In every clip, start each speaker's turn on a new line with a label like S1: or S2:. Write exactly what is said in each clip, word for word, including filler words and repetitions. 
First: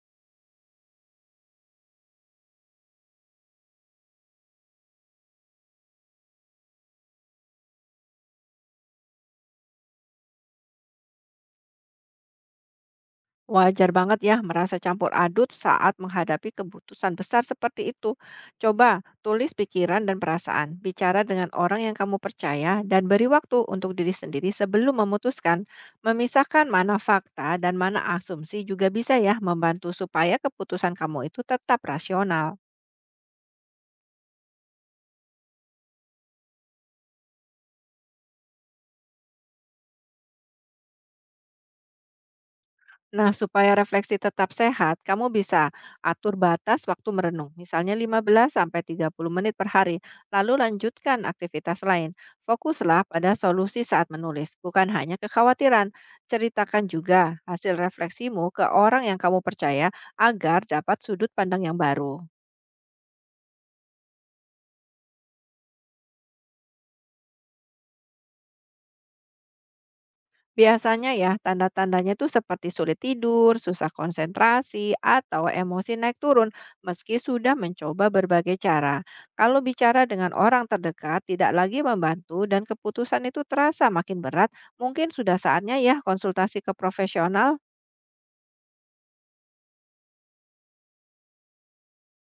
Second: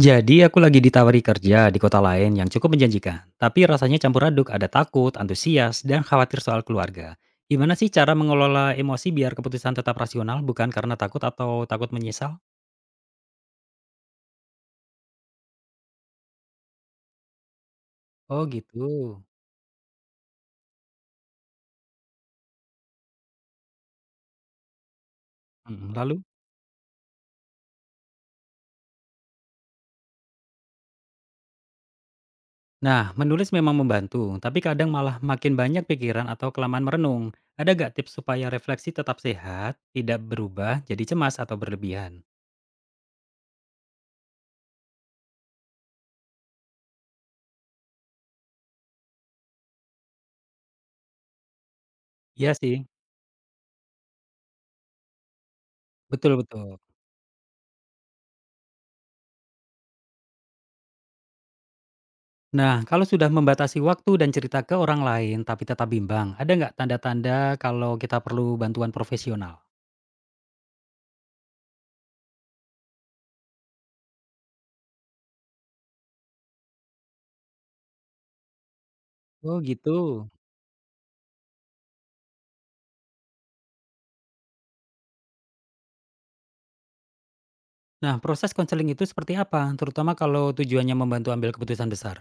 S1: Jadi aku lagi ditawari kerja di kota lain yang cukup menjanjikan, tapi rasanya campur aduk, ada takut, antusias, dan khawatir soal keluarga. Gimana sih cara mengelola emosi biar keputusan tetap rasional bukan karena takut atau takut menyesal?
S2: Wajar banget ya merasa campur aduk saat menghadapi keputusan besar seperti itu.
S1: Oh gitu.
S2: Coba tulis pikiran dan perasaan, bicara dengan orang yang kamu percaya, dan beri waktu untuk diri sendiri sebelum memutuskan.
S1: Mm, Lalu?
S2: Memisahkan mana fakta dan mana asumsi juga bisa ya membantu supaya keputusan kamu itu tetap rasional.
S1: Nah, menulis memang membantu, tapi kadang malah makin banyak pikiran atau kelamaan merenung. Ada gak tips supaya refleksi tetap sehat, tidak berubah, jadi cemas atau berlebihan?
S2: Nah, supaya refleksi tetap sehat, kamu bisa atur batas waktu merenung, misalnya lima belas sampai tiga puluh menit per hari, lalu lanjutkan aktivitas lain.
S1: Iya sih,
S2: Fokuslah pada solusi saat menulis, bukan hanya kekhawatiran.
S1: betul-betul.
S2: Ceritakan juga hasil refleksimu ke orang yang kamu percaya agar dapat sudut pandang yang baru.
S1: Nah, kalau sudah membatasi waktu dan cerita ke orang lain tapi tetap bimbang, ada nggak tanda-tanda kalau kita perlu bantuan profesional?
S2: Biasanya ya, tanda-tandanya tuh seperti sulit tidur, susah konsentrasi, atau emosi naik turun meski sudah mencoba berbagai cara. Kalau
S1: Oh gitu.
S2: bicara dengan orang terdekat tidak lagi membantu dan keputusan itu terasa makin berat, mungkin sudah saatnya ya konsultasi ke profesional.
S1: Nah, proses konseling itu seperti apa? Terutama kalau tujuannya membantu ambil keputusan besar.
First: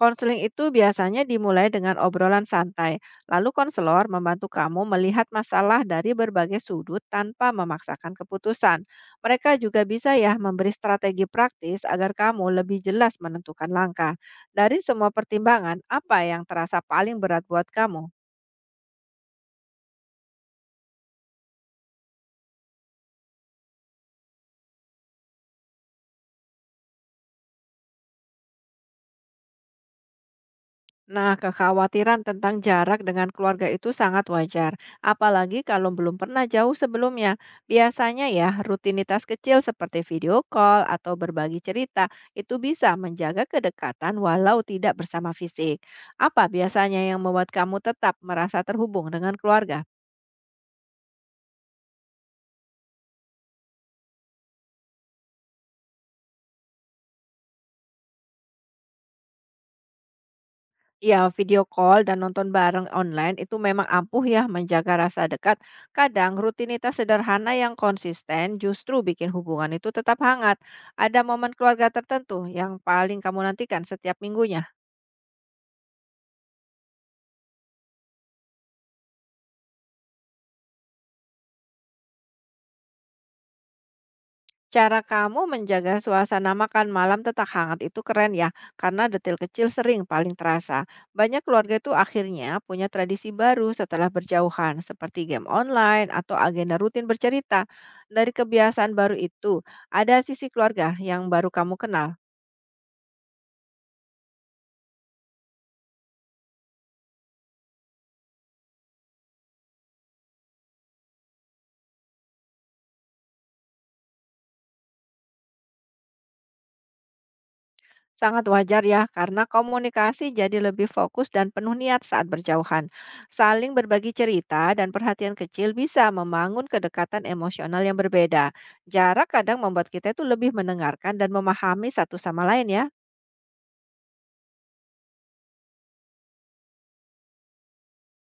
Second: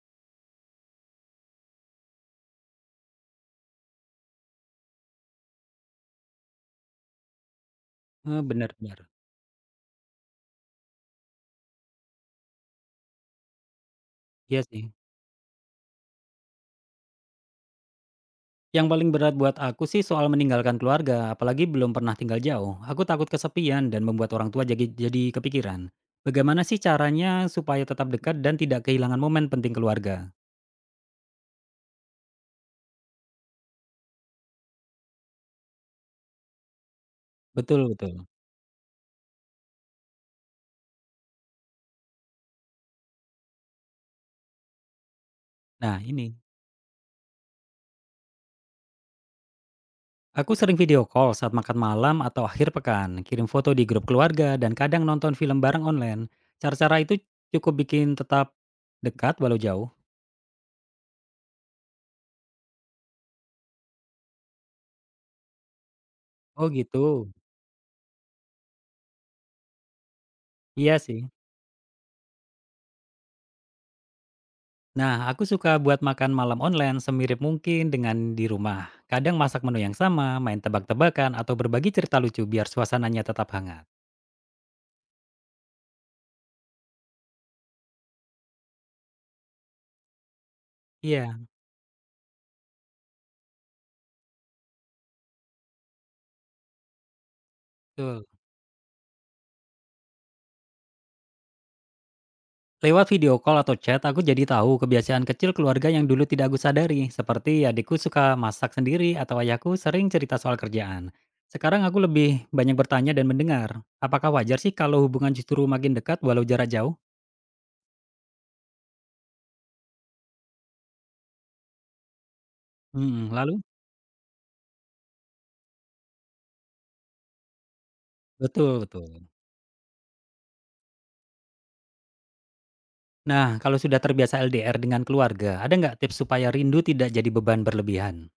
S2: Konseling itu biasanya dimulai dengan obrolan santai, lalu konselor membantu kamu melihat masalah dari berbagai sudut tanpa memaksakan
S1: Eh,
S2: keputusan.
S1: benar-benar.
S2: Mereka juga bisa ya memberi strategi praktis agar kamu lebih jelas menentukan langkah.
S1: Iya
S2: Dari
S1: sih.
S2: semua pertimbangan, apa yang terasa paling berat buat kamu?
S1: Yang paling berat buat aku sih soal meninggalkan keluarga, apalagi belum pernah tinggal jauh. Aku takut kesepian dan membuat orang tua jadi, jadi kepikiran. Bagaimana sih caranya supaya tetap dekat dan tidak kehilangan momen penting keluarga?
S2: Nah, kekhawatiran tentang jarak dengan keluarga itu sangat wajar, apalagi kalau belum pernah jauh sebelumnya.
S1: Betul,
S2: Biasanya
S1: betul.
S2: ya, rutinitas kecil seperti video call atau berbagi cerita itu bisa menjaga kedekatan walau tidak bersama fisik.
S1: Nah, ini.
S2: Apa biasanya yang membuat kamu tetap merasa terhubung dengan keluarga?
S1: Aku sering video call saat makan malam atau akhir pekan, kirim foto di grup keluarga, dan kadang nonton film bareng online. Cara-cara itu cukup bikin tetap dekat walau jauh.
S2: Ya, video call dan nonton bareng online itu memang ampuh ya menjaga rasa dekat. Kadang
S1: Oh
S2: rutinitas
S1: gitu,
S2: sederhana yang konsisten justru bikin hubungan itu tetap hangat.
S1: iya
S2: Ada
S1: sih.
S2: momen keluarga tertentu yang paling kamu nantikan setiap minggunya.
S1: Nah, aku suka buat makan malam online semirip mungkin dengan di rumah. Kadang masak menu yang sama, main tebak-tebakan, atau berbagi cerita lucu biar suasananya tetap hangat.
S2: Cara kamu menjaga suasana makan malam tetap hangat itu keren ya, karena detail kecil sering paling terasa.
S1: Iya,
S2: Banyak keluarga itu akhirnya punya tradisi baru setelah berjauhan, seperti game online atau agenda rutin bercerita.
S1: betul.
S2: Dari kebiasaan baru itu, ada sisi keluarga yang baru kamu kenal.
S1: Lewat video call atau chat, aku jadi tahu kebiasaan kecil keluarga yang dulu tidak aku sadari, seperti adikku suka masak sendiri atau ayahku sering cerita soal kerjaan. Sekarang aku lebih banyak bertanya dan mendengar. Apakah wajar sih kalau hubungan justru makin dekat walau jarak jauh?
S2: Sangat wajar ya, karena komunikasi jadi lebih fokus dan penuh niat saat berjauhan.
S1: Hmm, lalu?
S2: Saling berbagi cerita dan perhatian kecil bisa membangun kedekatan emosional yang berbeda.
S1: Betul, betul.
S2: Jarak kadang membuat kita itu lebih mendengarkan dan memahami satu sama lain ya.
S1: Nah, kalau sudah terbiasa L D R dengan keluarga, ada nggak tips supaya rindu tidak jadi beban berlebihan?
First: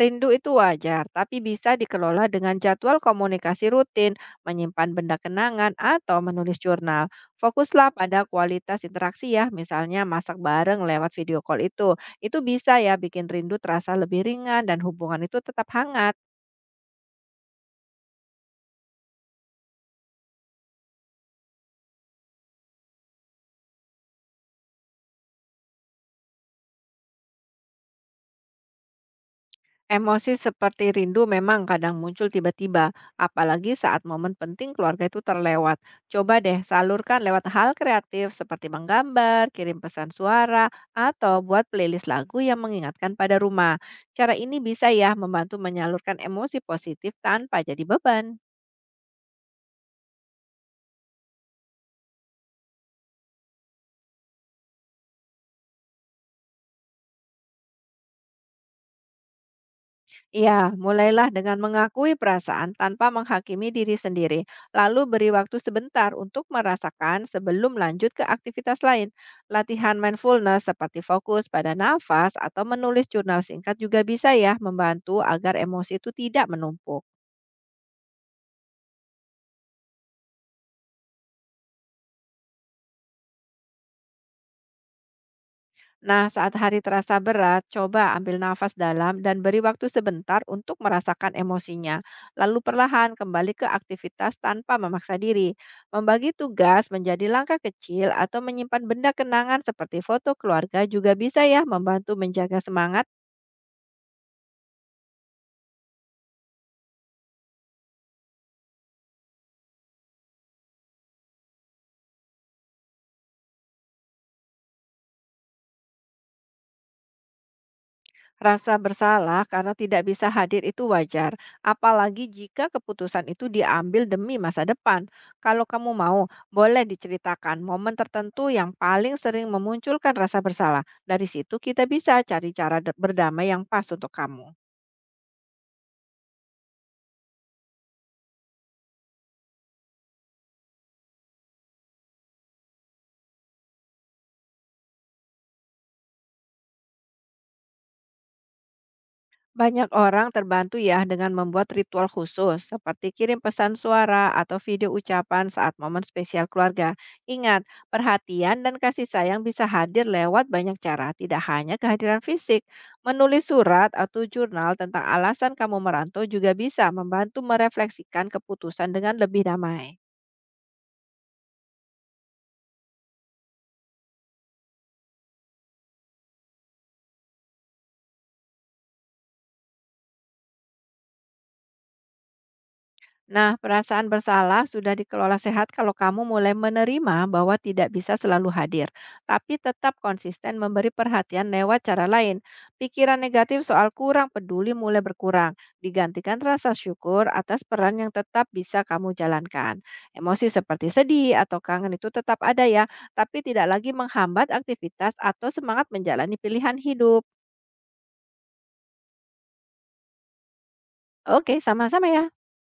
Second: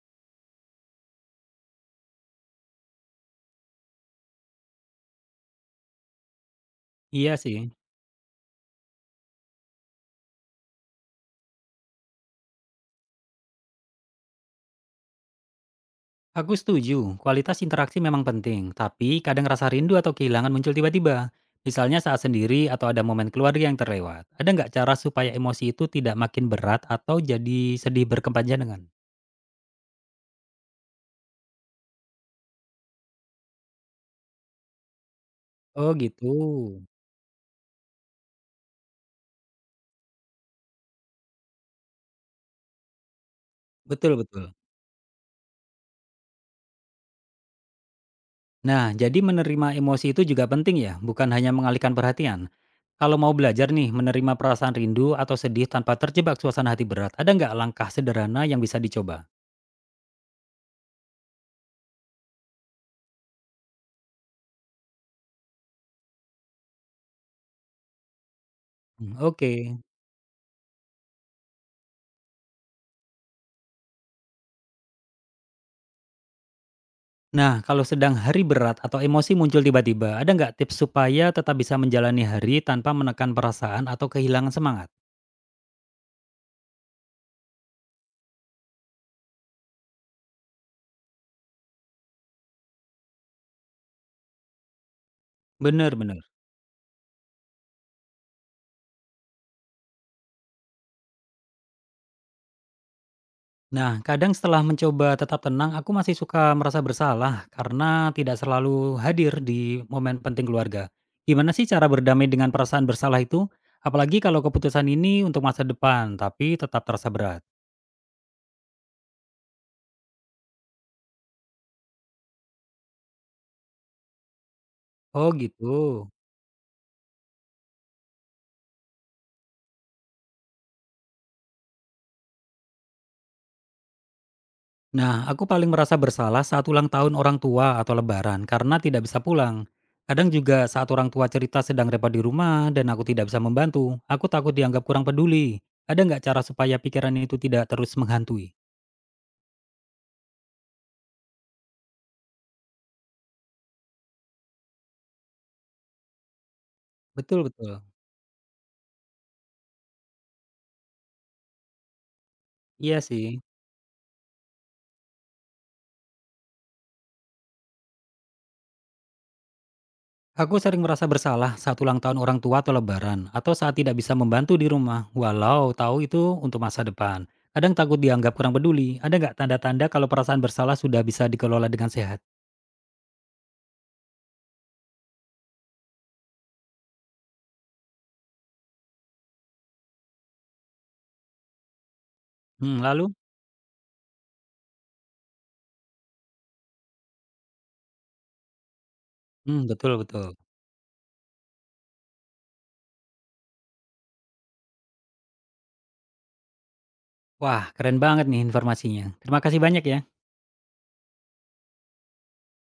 S2: Rindu itu wajar, tapi bisa dikelola dengan jadwal komunikasi rutin, menyimpan benda kenangan, atau menulis jurnal.
S1: Iya sih.
S2: Fokuslah pada kualitas interaksi ya, misalnya masak bareng lewat video call itu. Itu bisa ya bikin rindu terasa lebih ringan dan hubungan itu tetap hangat.
S1: Aku setuju, kualitas interaksi memang penting, tapi kadang rasa rindu atau kehilangan muncul tiba-tiba. Misalnya saat sendiri atau ada momen keluarga yang terlewat. Ada nggak cara supaya emosi itu tidak makin berat atau jadi sedih berkepanjangan?
S2: Emosi seperti rindu memang kadang muncul tiba-tiba, apalagi saat momen penting keluarga itu terlewat.
S1: Oh gitu,
S2: Coba deh salurkan lewat hal kreatif seperti menggambar, kirim pesan suara, atau buat playlist lagu yang mengingatkan pada rumah. Cara
S1: betul-betul.
S2: ini bisa ya membantu menyalurkan emosi positif tanpa jadi beban.
S1: Nah, jadi menerima emosi itu juga penting ya, bukan hanya mengalihkan perhatian. Kalau mau belajar nih, menerima perasaan rindu atau sedih tanpa terjebak suasana hati berat, ada nggak langkah sederhana yang bisa dicoba?
S2: Ya, mulailah dengan mengakui perasaan tanpa menghakimi diri sendiri, lalu beri waktu sebentar untuk merasakan sebelum lanjut ke aktivitas lain.
S1: Hmm, oke.
S2: Latihan mindfulness seperti fokus pada nafas atau menulis jurnal singkat juga bisa ya membantu agar emosi itu tidak menumpuk.
S1: Nah, kalau sedang hari berat atau emosi muncul tiba-tiba, ada nggak tips supaya tetap bisa menjalani hari tanpa menekan perasaan atau kehilangan semangat?
S2: Nah, saat hari terasa berat, coba ambil nafas dalam dan beri waktu sebentar untuk merasakan emosinya. Lalu perlahan kembali ke aktivitas tanpa memaksa diri.
S1: Bener, bener.
S2: Membagi tugas menjadi langkah kecil atau menyimpan benda kenangan seperti foto keluarga juga bisa ya membantu menjaga semangat.
S1: Nah, kadang setelah mencoba tetap tenang, aku masih suka merasa bersalah karena tidak selalu hadir di momen penting keluarga. Gimana sih cara berdamai dengan perasaan bersalah itu? Apalagi kalau keputusan ini untuk masa depan, tapi tetap terasa berat.
S2: Rasa bersalah karena tidak bisa hadir itu wajar, apalagi jika keputusan itu diambil demi masa depan.
S1: Oh
S2: Kalau kamu
S1: gitu.
S2: mau, boleh diceritakan momen tertentu yang paling sering memunculkan rasa bersalah. Dari situ kita bisa cari cara de- berdamai yang pas untuk kamu.
S1: Nah, aku paling merasa bersalah saat ulang tahun orang tua atau lebaran karena tidak bisa pulang. Kadang juga saat orang tua cerita sedang repot di rumah dan aku tidak bisa membantu, aku takut dianggap kurang peduli. Ada nggak cara supaya pikiran itu tidak terus menghantui?
S2: Banyak orang terbantu ya dengan membuat ritual khusus, seperti kirim pesan suara atau video ucapan saat momen spesial keluarga.
S1: Betul,
S2: Ingat,
S1: betul.
S2: perhatian dan kasih sayang bisa hadir lewat banyak cara, tidak hanya kehadiran fisik.
S1: Iya sih.
S2: Menulis surat atau jurnal tentang alasan kamu merantau juga bisa membantu merefleksikan keputusan dengan lebih damai.
S1: Aku sering merasa bersalah saat ulang tahun orang tua atau lebaran, atau saat tidak bisa membantu di rumah, walau tahu itu untuk masa depan. Kadang takut dianggap kurang peduli. Ada nggak tanda-tanda kalau perasaan bersalah sudah bisa dikelola dengan sehat?
S2: Nah, perasaan bersalah sudah dikelola sehat kalau kamu mulai menerima bahwa tidak bisa selalu hadir, tapi tetap konsisten memberi perhatian lewat cara lain.
S1: Hmm, lalu?
S2: Pikiran negatif soal kurang peduli mulai berkurang, digantikan rasa syukur atas peran yang tetap bisa kamu
S1: Hmm,
S2: jalankan.
S1: betul, betul.
S2: Emosi seperti sedih atau kangen itu tetap ada ya, tapi tidak lagi menghambat aktivitas atau semangat menjalani pilihan hidup.
S1: Wah, keren banget nih informasinya. Terima kasih banyak ya.
S2: Oke, sama-sama ya.